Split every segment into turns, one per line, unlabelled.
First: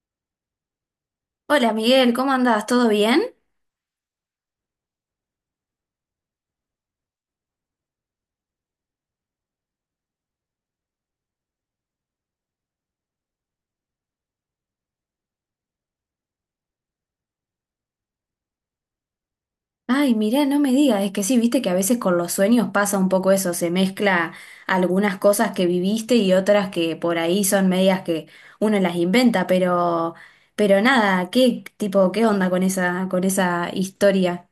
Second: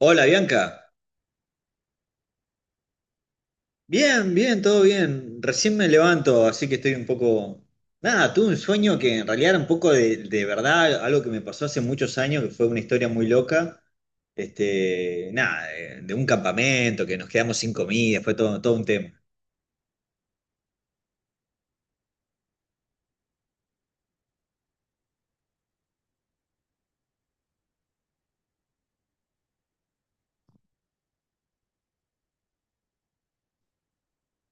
Hola Bianca,
Hola Miguel, ¿cómo andás? ¿Todo bien?
bien, bien, todo bien. Recién me levanto, así que estoy un poco... Nada, tuve un sueño que en realidad era un poco de verdad, algo que me pasó hace muchos años, que fue una historia muy loca. Este, nada, de un campamento, que nos quedamos sin comida, fue todo un tema.
Ay, mirá, no me digas, es que sí, viste que a veces con los sueños pasa un poco eso, se mezcla algunas cosas que viviste y otras que por ahí son medias que uno las inventa, pero nada, ¿qué tipo, qué onda con esa historia?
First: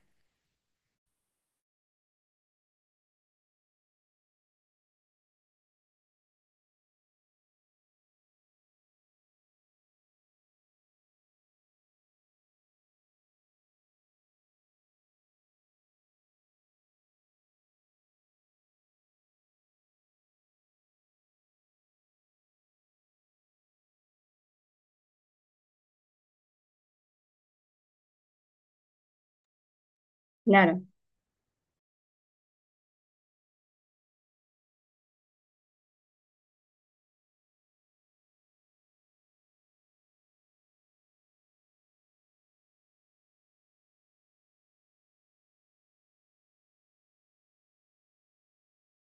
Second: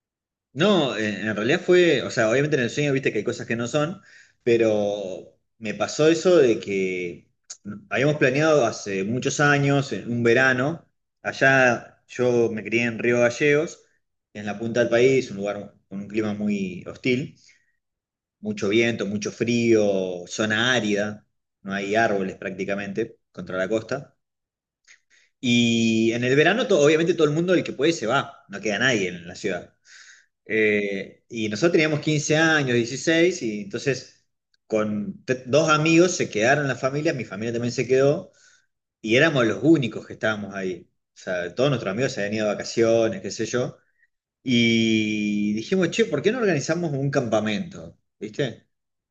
No, en realidad fue, o sea, obviamente en el sueño viste que hay cosas que no son, pero me pasó eso de que habíamos planeado hace muchos años, en un verano. Allá yo me crié en Río Gallegos, en la punta del país, un lugar con un clima muy hostil, mucho viento, mucho frío, zona árida, no hay árboles prácticamente contra la costa. Y en el verano, obviamente todo el mundo, el que puede, se va, no queda nadie en la ciudad.
Claro,
Y nosotros teníamos 15 años, 16, y entonces con dos amigos se quedaron en la familia, mi familia también se quedó, y éramos los únicos que estábamos ahí. O sea, todos nuestros amigos se habían ido de vacaciones, qué sé yo. Y dijimos, che, ¿por qué no organizamos un campamento? ¿Viste?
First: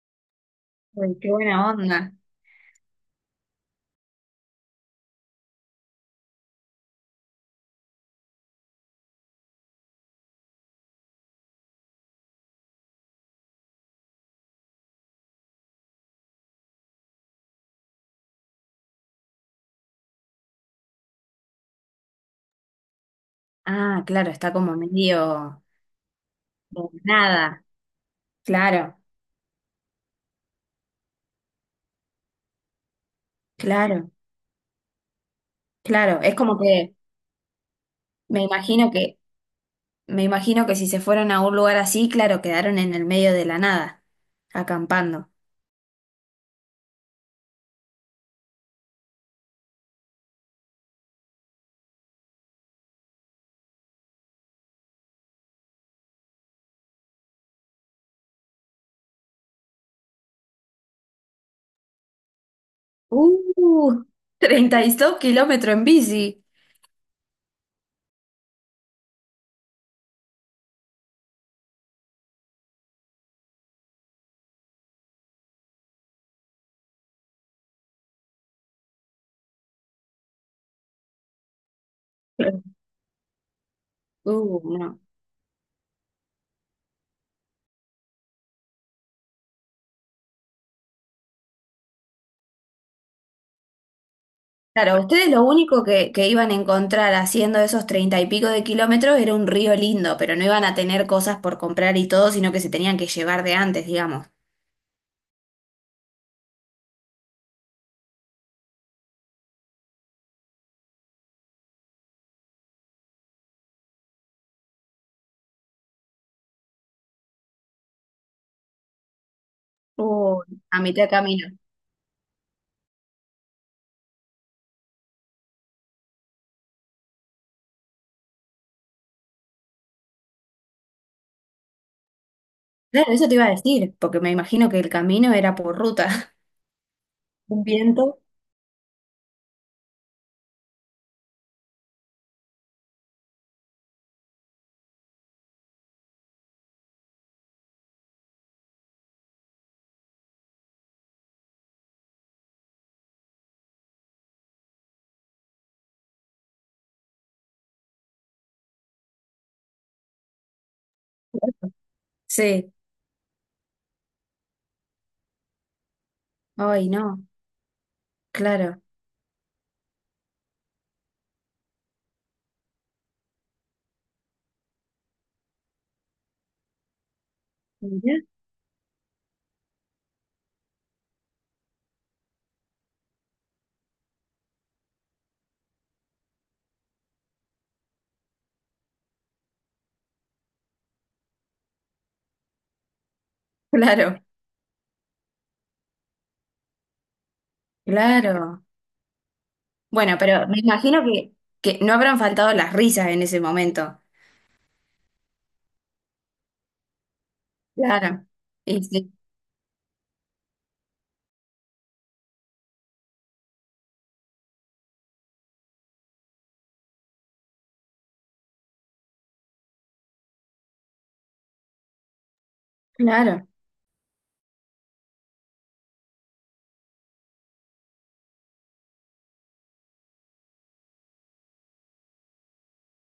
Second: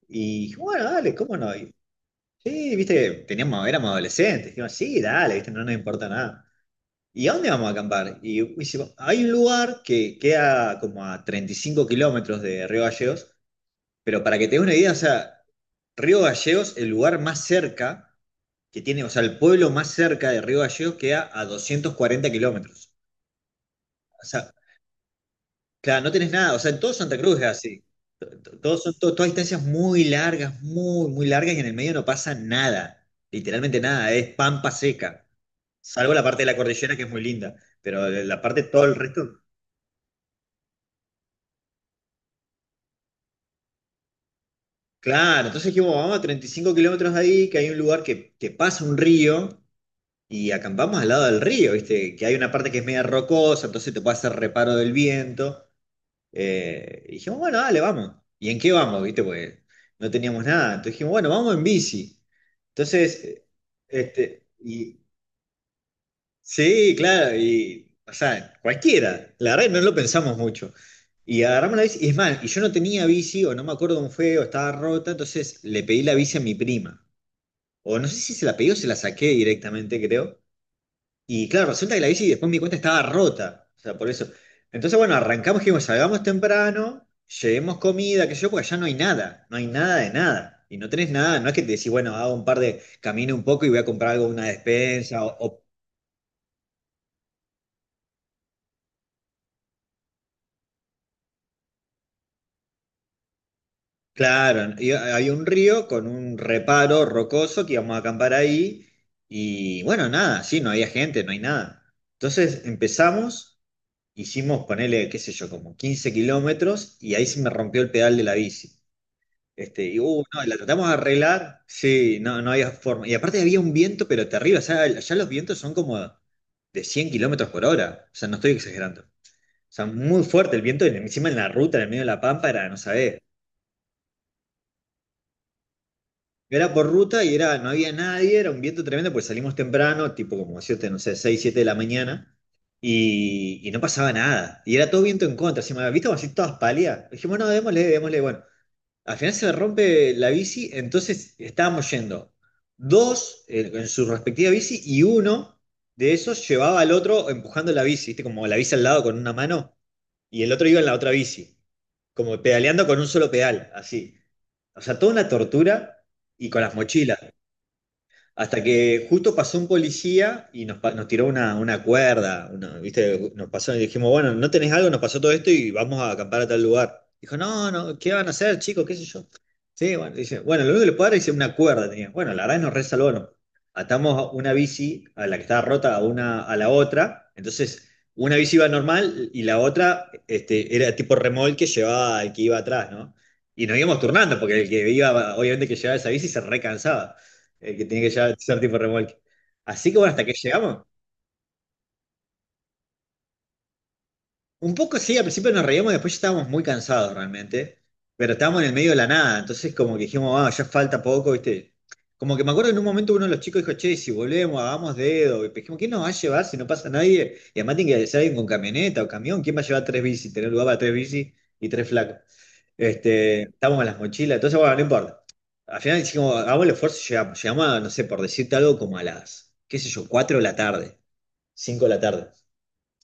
Y dijimos, bueno, dale,
uy, qué
¿cómo no?
buena
Y
onda.
sí, viste, teníamos, éramos adolescentes, dijimos, sí, dale, ¿viste? No nos importa nada. ¿Y a dónde vamos a acampar? Y dice, hay un lugar que queda como a 35 kilómetros de Río Gallegos, pero para que te des una idea, o sea, Río Gallegos, el lugar más cerca que tiene, o sea, el pueblo más cerca de Río Gallegos queda a 240 kilómetros.
Ah,
O
claro,
sea,
está como medio
claro, no tenés nada, o sea, en todo Santa Cruz es
nada.
así.
Claro,
Todas distancias muy largas, muy, muy largas, y en el medio no pasa nada, literalmente nada,
claro,
es pampa seca, salvo
claro.
la
Es
parte de la
como que
cordillera que es muy linda, pero la
me
parte, todo
imagino
el
que
resto...
Me imagino que si se fueron a un lugar así, claro, quedaron en el medio de la nada, acampando.
Claro, entonces dijimos, vamos a 35 kilómetros de ahí, que hay un lugar que pasa un río, y acampamos al lado del río, ¿viste? Que hay una parte que es media rocosa, entonces te puede hacer reparo del viento. Y dijimos, bueno, dale, vamos. ¿Y en qué vamos, viste? Porque no teníamos nada. Entonces dijimos, bueno, vamos en bici. Entonces,
Uh,
este,
treinta y
y
dos kilómetros en bici.
sí, claro, y, o sea, cualquiera, la verdad que no lo pensamos mucho. Y agarramos la bici, y es más, y yo no tenía bici, o no me acuerdo cómo fue, o estaba rota, entonces le pedí la bici a mi prima. O no sé si se la pedí o se la saqué directamente, creo. Y claro, resulta que la bici después me
Claro.
di cuenta estaba rota, o sea, por eso.
No.
Entonces, bueno, arrancamos, dijimos, salgamos temprano, llevemos comida, que yo, porque allá no hay nada, no hay nada de nada. Y no tenés nada, no es que te decís, bueno, hago un par de, camino un poco y voy a comprar algo, una
Claro,
despensa,
ustedes lo
o,
único que iban a encontrar haciendo esos treinta y pico de kilómetros era un río lindo, pero no iban a tener cosas por comprar y todo, sino que se tenían que llevar de antes, digamos.
claro, y había un río con un reparo rocoso que íbamos a acampar ahí, y bueno, nada, sí, no había gente, no hay nada. Entonces empezamos, hicimos, ponele, qué sé yo, como 15 kilómetros, y ahí se me rompió el pedal de la bici. Este, y
Oh,
no, la
a
tratamos de
mitad de camino.
arreglar, sí, no, no había forma. Y aparte había un viento, pero terrible, o sea, allá los vientos son como de 100 kilómetros por hora, o sea, no estoy exagerando. O sea, muy fuerte el viento, y encima en la ruta, en el medio de la pampa, era, no
Claro,
sabés.
eso te iba a decir, porque me imagino que el camino era por ruta.
Era por ruta y era,
Un
no había
viento.
nadie, era un viento tremendo, pues salimos temprano, tipo como siete, no sé, 6 7 de la mañana, y no pasaba nada. Y era todo viento en contra, así, ¿viste? Como así todas pálidas. Dijimos, no, démosle, démosle. Bueno, al final se me rompe la bici, entonces estábamos yendo dos, en su respectiva bici, y uno de esos llevaba al otro empujando la bici, ¿viste? Como la bici al lado con una mano, y el otro iba en la otra bici, como
Sí.
pedaleando con un solo pedal, así. O sea, toda una tortura, y con las
Ay, no,
mochilas. Hasta
claro.
que justo pasó un policía y nos, nos tiró una cuerda, ¿viste? Nos pasó y dijimos, bueno, ¿no tenés algo? Nos pasó todo esto y vamos a acampar a tal lugar. Dijo, no, no,
Mirá.
¿qué van a hacer, chicos? ¿Qué sé yo? Sí, bueno, dice, bueno, lo único que le puedo dar es una cuerda. Tenía. Bueno, la verdad nos que nos resalvaron. Atamos una bici, a la que estaba rota, a una a la otra. Entonces, una bici iba normal y la otra, este, era tipo remolque, llevaba al que iba atrás, ¿no? Y nos íbamos
Claro,
turnando, porque el que iba, obviamente, que llevaba esa bici se recansaba, el que tiene que ya
claro.
ser tipo remolque. Así que bueno,
Bueno,
hasta que
pero me
llegamos.
imagino que no habrán faltado las risas en ese momento.
Un poco sí, al principio nos reíamos, después ya estábamos muy cansados realmente,
Claro.
pero estábamos en el
Y
medio de
sí,
la nada, entonces como que dijimos, ah, ya falta poco, ¿viste? Como que me acuerdo en un momento uno de los chicos dijo, che, si volvemos, hagamos dedo, y dijimos, ¿quién nos va a llevar si no pasa nadie? Y además tiene que ser alguien con camioneta o camión, ¿quién va a llevar tres bicis? Tener lugar para tres bicis y tres flacos. Este,
claro.
estábamos con las mochilas, entonces bueno, no importa. Al final dijimos, hagamos el esfuerzo y llegamos. Llegamos a, no sé, por decirte algo, como a las, qué sé yo, 4 de la tarde. 5 de la tarde.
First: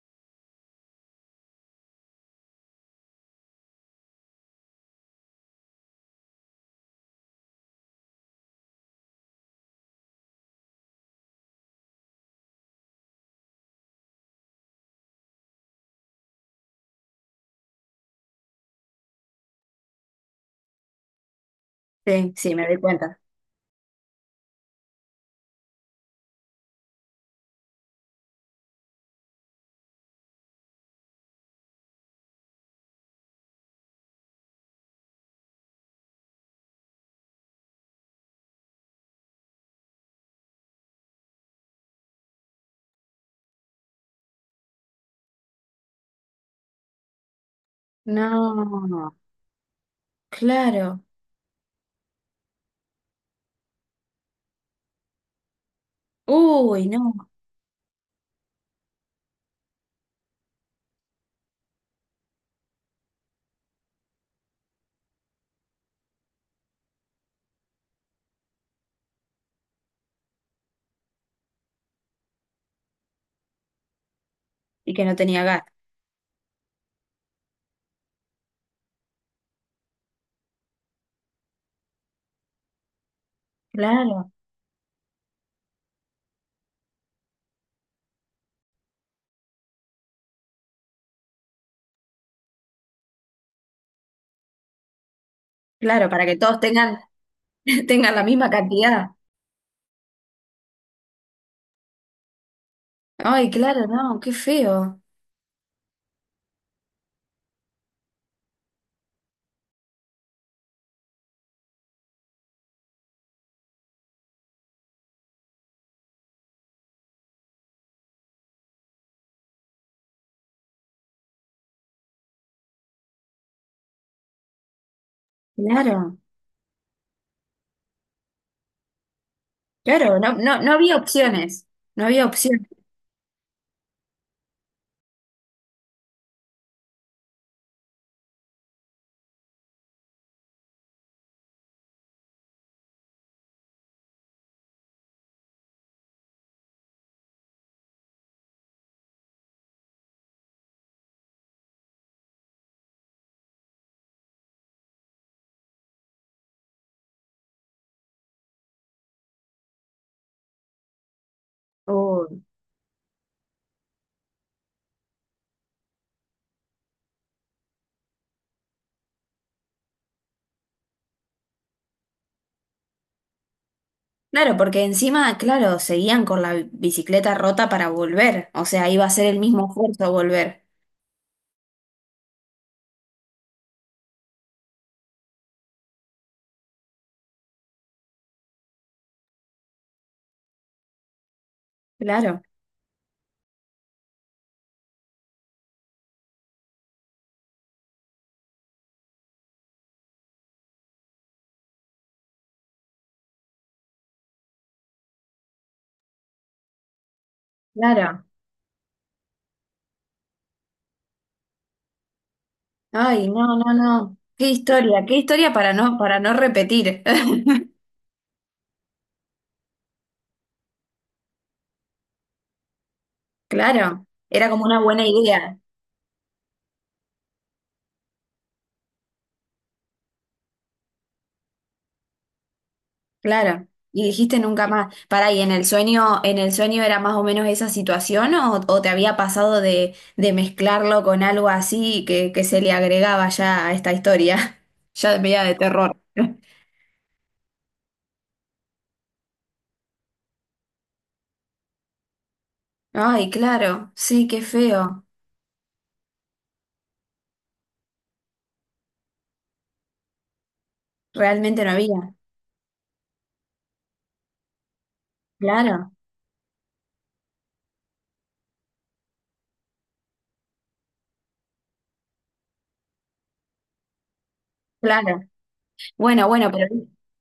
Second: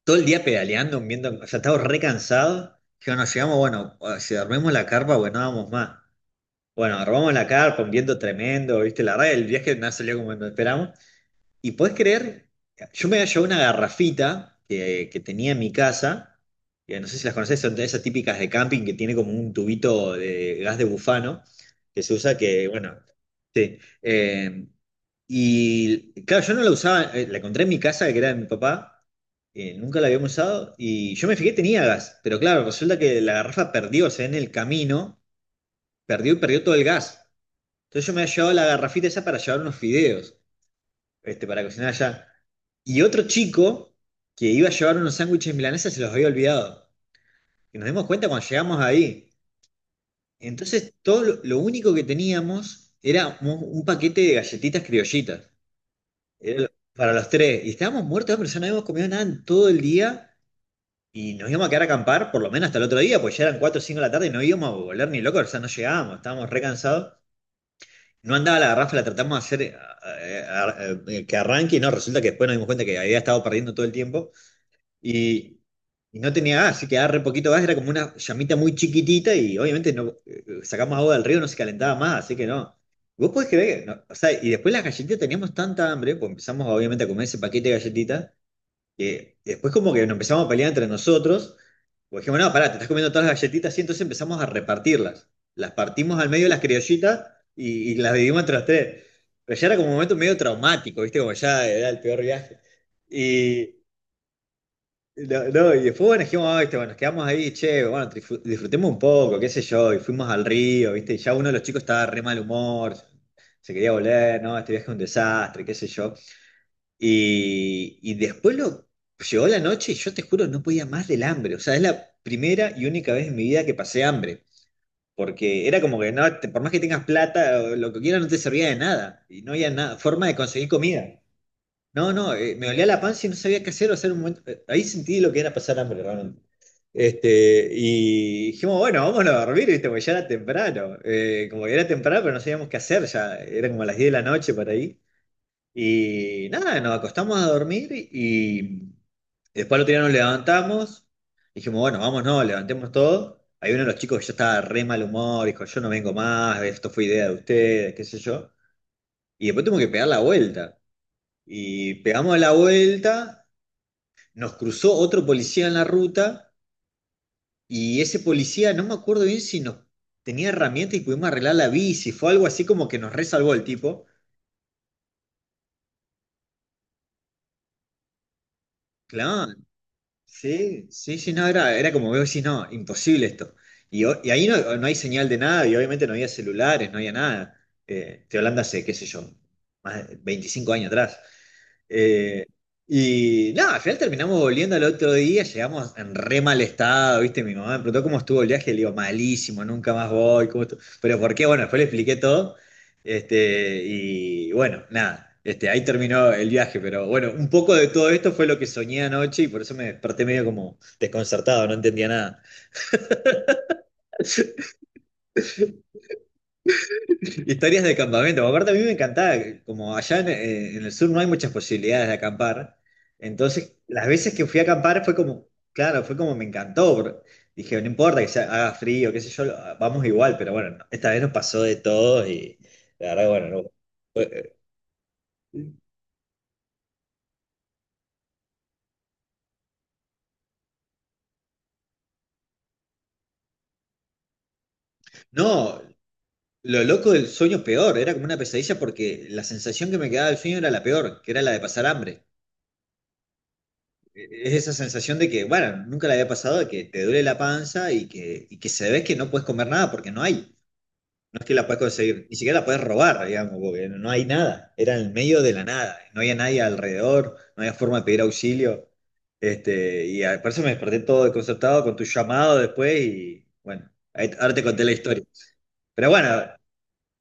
Todo el día pedaleando, viendo, o sea, estaba re cansado. Yo nos llegamos, bueno, si dormimos la carpa, bueno, no vamos más. Bueno, armamos la carpa, un viento tremendo, ¿viste? La verdad, el viaje no salió como lo esperamos. Y podés creer, yo me había llevado una garrafita que tenía en mi casa, que no sé si las conocés, son de esas típicas de camping que tiene como un tubito de gas de bufano, que se
Sí,
usa
sí,
que,
me doy
bueno,
cuenta.
sí. Y claro, yo no la usaba, la encontré en mi casa, que era de mi papá, nunca la habíamos usado, y yo me fijé, tenía gas, pero claro, resulta que la garrafa perdió, o sea, en el camino, perdió y perdió todo el gas. Entonces yo me había llevado la garrafita esa para llevar unos fideos, este, para cocinar allá. Y otro chico que iba a llevar unos sándwiches milanesas se los había olvidado. Y nos dimos cuenta cuando llegamos
No,
ahí. Entonces,
claro.
todo lo, único que teníamos era un paquete de galletitas criollitas. Era
Uy,
para
no.
los tres. Y estábamos muertos de hambre, ya no habíamos comido nada en todo el día. Y nos íbamos a quedar a acampar por lo menos hasta el otro día, pues ya eran 4 o 5 de la tarde y no íbamos a volver ni locos, o sea, no llegábamos, estábamos re cansados. No andaba la garrafa, la tratamos de hacer que arranque, y no, resulta que después nos dimos cuenta que había estado perdiendo todo el tiempo.
Y que no tenía
Y,
gas.
y no tenía gas, así que quedaba re poquito gas, era como una llamita muy chiquitita, y obviamente no, sacamos agua del río, no se calentaba más, así que no. Vos podés creer, no, o sea,
Claro,
y después las galletitas teníamos tanta hambre, pues empezamos obviamente a comer ese paquete de galletitas, que después como que nos empezamos a pelear entre nosotros, pues dijimos, no, pará, te estás comiendo todas las galletitas, y entonces empezamos a repartirlas. Las
claro,
partimos
para
al
que
medio las
todos tengan,
criollitas, y las
tengan la
dividimos
misma
entre las tres.
cantidad.
Pero ya era como un momento medio traumático, ¿viste? Como ya era el peor viaje.
Ay,
Y,
claro, no, qué feo.
no, no, y después bueno, dijimos, "Ay, este, bueno, nos quedamos ahí, che, bueno, disfrutemos un poco, qué sé yo, y fuimos al río, ¿viste? Y ya uno de los chicos estaba de re mal humor, se quería volver, no, este viaje es un desastre, qué sé yo. Y después llegó la noche, y yo te juro, no podía más del hambre. O sea, es la primera y única vez en mi vida que pasé hambre. Porque era como que,
Claro,
no, por más que tengas plata, lo que quieras no te servía de nada. Y no había nada,
claro,
forma
no,
de
no,
conseguir
no había
comida.
opciones. No
No,
había
no,
opciones.
me olía la panza y no sabía qué hacer, o sea, en un momento, ahí sentí lo que era pasar hambre, realmente. Este, y dijimos, bueno, vámonos a dormir, ¿viste? Porque ya era temprano, como que era temprano, pero no sabíamos qué hacer, ya era como a las 10 de la noche por ahí. Y nada, nos acostamos a dormir y después al otro día nos levantamos, dijimos, bueno, vámonos, levantemos todo. Hay uno de los chicos que ya estaba re mal humor, dijo, yo no vengo más, esto fue idea de ustedes, qué sé yo. Y después tuvimos que pegar la vuelta. Y pegamos
Uy.
la vuelta, nos cruzó otro policía en la ruta y ese policía, no me acuerdo bien si nos tenía herramientas y pudimos arreglar la bici, fue algo así como que nos resalvó el tipo.
Claro, porque encima, claro, seguían con la bicicleta rota para volver. O sea, iba a ser el
Claro,
mismo esfuerzo volver.
sí, sí, sí, no, era como veo, sí, no, imposible esto. Y, y ahí no, no hay señal de nada y obviamente no había celulares, no había nada. Estoy hablando hace, qué sé yo, más de 25 años atrás.
Claro,
Eh, y nada, al final terminamos volviendo al otro día, llegamos en re mal estado, ¿viste? Mi mamá me preguntó cómo estuvo el viaje, le digo, malísimo, nunca más voy, ¿cómo estuvo? Pero ¿por qué? Bueno, después le expliqué todo. Este, y bueno, nada, este, ahí terminó el viaje, pero bueno, un poco de todo
claro.
esto fue lo que soñé anoche y por eso me desperté medio como desconcertado, no entendía nada.
Ay, no, no, no. Qué historia para no repetir.
Historias de campamento. Aparte, a mí me encantaba, como allá en el sur no hay muchas posibilidades de acampar. Entonces,
Claro,
las veces que
era
fui a
como una
acampar
buena
fue como,
idea.
claro, fue como me encantó. Bro. Dije, no importa que sea, haga frío, qué sé yo, vamos igual, pero bueno, no, esta vez nos pasó de todo y la verdad, bueno, no.
Claro. Y
fue-
dijiste
eh,
nunca más. Pará, ¿y en el sueño era más o menos esa situación o te había pasado de mezclarlo con algo así que se le agregaba ya a esta historia? Ya media de
No,
terror.
lo loco del sueño peor, era como una pesadilla porque la sensación que me quedaba del sueño era la peor, que era la de pasar hambre.
Ay, claro, sí, qué
Es esa
feo.
sensación de que, bueno, nunca le había pasado de que te duele la panza y que se ve que no puedes comer nada porque no hay. No es que
Realmente
la
no
puedes
había.
conseguir, ni siquiera la puedes robar, digamos, porque no hay nada. Era en el medio de la
Claro,
nada, no había nadie alrededor, no había forma de pedir auxilio. Este, por eso me desperté todo desconcertado con tu llamado después y bueno, ahora te conté la
claro.
historia. Pero
Bueno,
bueno,
bueno, pero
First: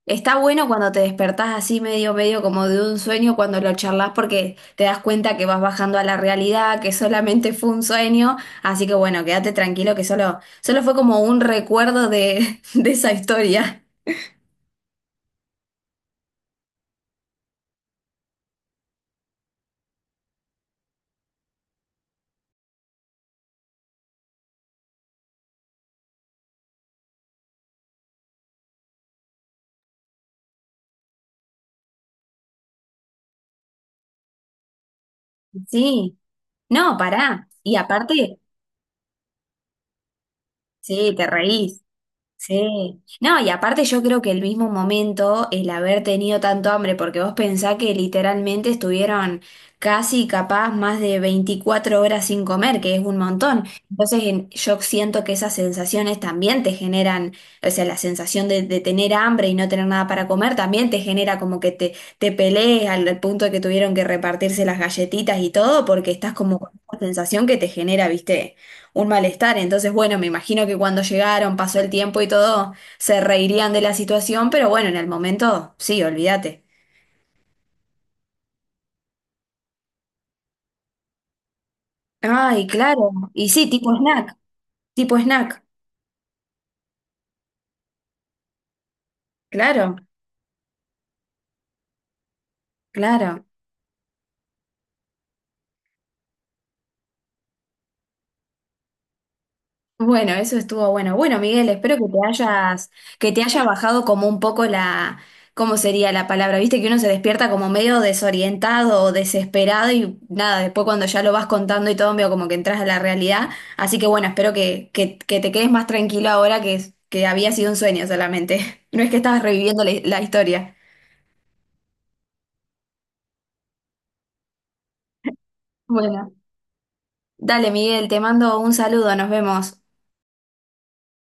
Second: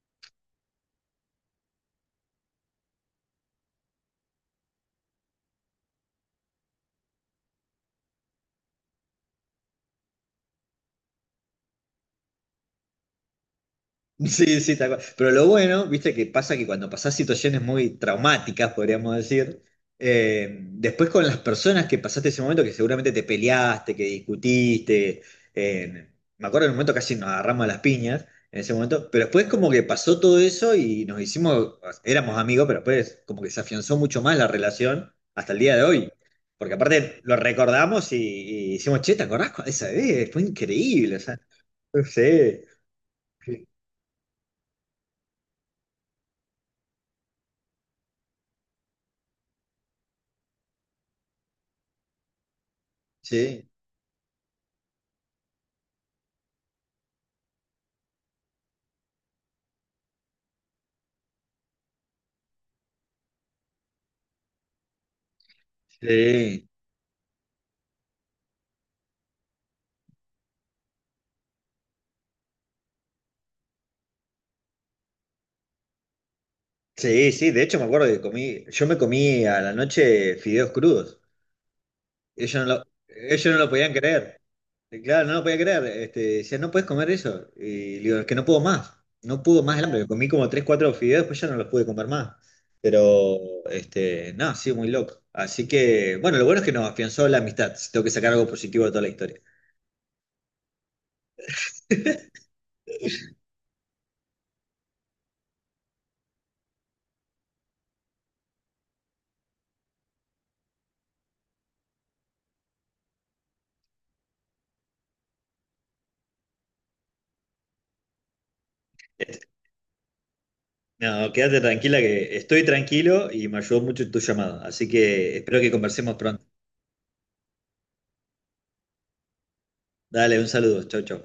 está bueno cuando te despertás así medio, medio como de un sueño cuando lo charlas porque te das cuenta que vas bajando a la realidad, que solamente fue un sueño. Así que bueno, quédate tranquilo que solo, solo fue como un recuerdo de, de esa historia.
sí, sí, tal cual. Pero lo bueno, viste, que pasa que cuando pasás situaciones muy traumáticas, podríamos decir, después con las personas que pasaste ese momento, que seguramente te peleaste, que discutiste, eh, me acuerdo en un momento casi nos agarramos a las piñas en ese momento, pero después como que pasó todo eso y nos hicimos, éramos amigos, pero después como que se afianzó mucho más la relación hasta el día de hoy.
Sí,
Porque
no,
aparte lo
pará. Y
recordamos
aparte,
y hicimos, che, ¿te acordás de esa vez? Fue
sí,
increíble, o
te
sea,
reís.
sí.
Sí, no, y aparte yo creo que el mismo momento, el haber tenido tanto hambre, porque vos pensás que literalmente estuvieron casi capaz más de 24 horas sin comer, que es un montón.
Sí.
Entonces en- yo siento que esas sensaciones también te generan, o sea, la sensación de tener hambre y no tener nada para comer también te genera como que te pelees al, al punto de que tuvieron que repartirse las galletitas y todo, porque estás como
Sí,
con una sensación que te genera, ¿viste? Un malestar. Entonces, bueno, me imagino que cuando llegaron, pasó el tiempo y todo, se reirían de la situación, pero bueno, en el momento, sí, olvídate.
sí, sí, de hecho me acuerdo que comí, yo me comí a la noche fideos crudos. Ellos
Ay,
no lo,
claro. Y
ellos no
sí,
lo podían
tipo snack,
creer. Y
tipo
claro, no lo podían
snack.
creer. Este, decían, no puedes comer eso. Y le digo, es que no puedo más. No puedo más el
Claro,
hambre. Comí como tres, cuatro fideos, después ya no los pude comer más.
claro.
Pero, este, no, sí, muy loco. Así que, bueno, lo bueno es que nos afianzó la amistad. Si tengo que sacar algo positivo de toda la historia.
Bueno, eso estuvo bueno. Bueno, Miguel, espero que te hayas, que te haya bajado como un poco la, ¿cómo sería la palabra? Viste que uno se despierta como medio desorientado o desesperado y nada, después cuando ya lo vas contando y todo, medio como que entras a la realidad. Así que bueno, espero que que te quedes más tranquilo ahora que, es- que había sido un sueño solamente. No es que estabas
Este,
reviviendo la historia.
no, quédate tranquila que estoy tranquilo y me ayudó mucho tu llamada. Así que espero que conversemos
Bueno,
pronto.
dale, Miguel, te mando un saludo, nos vemos.
Dale, un saludo. Chau, chau.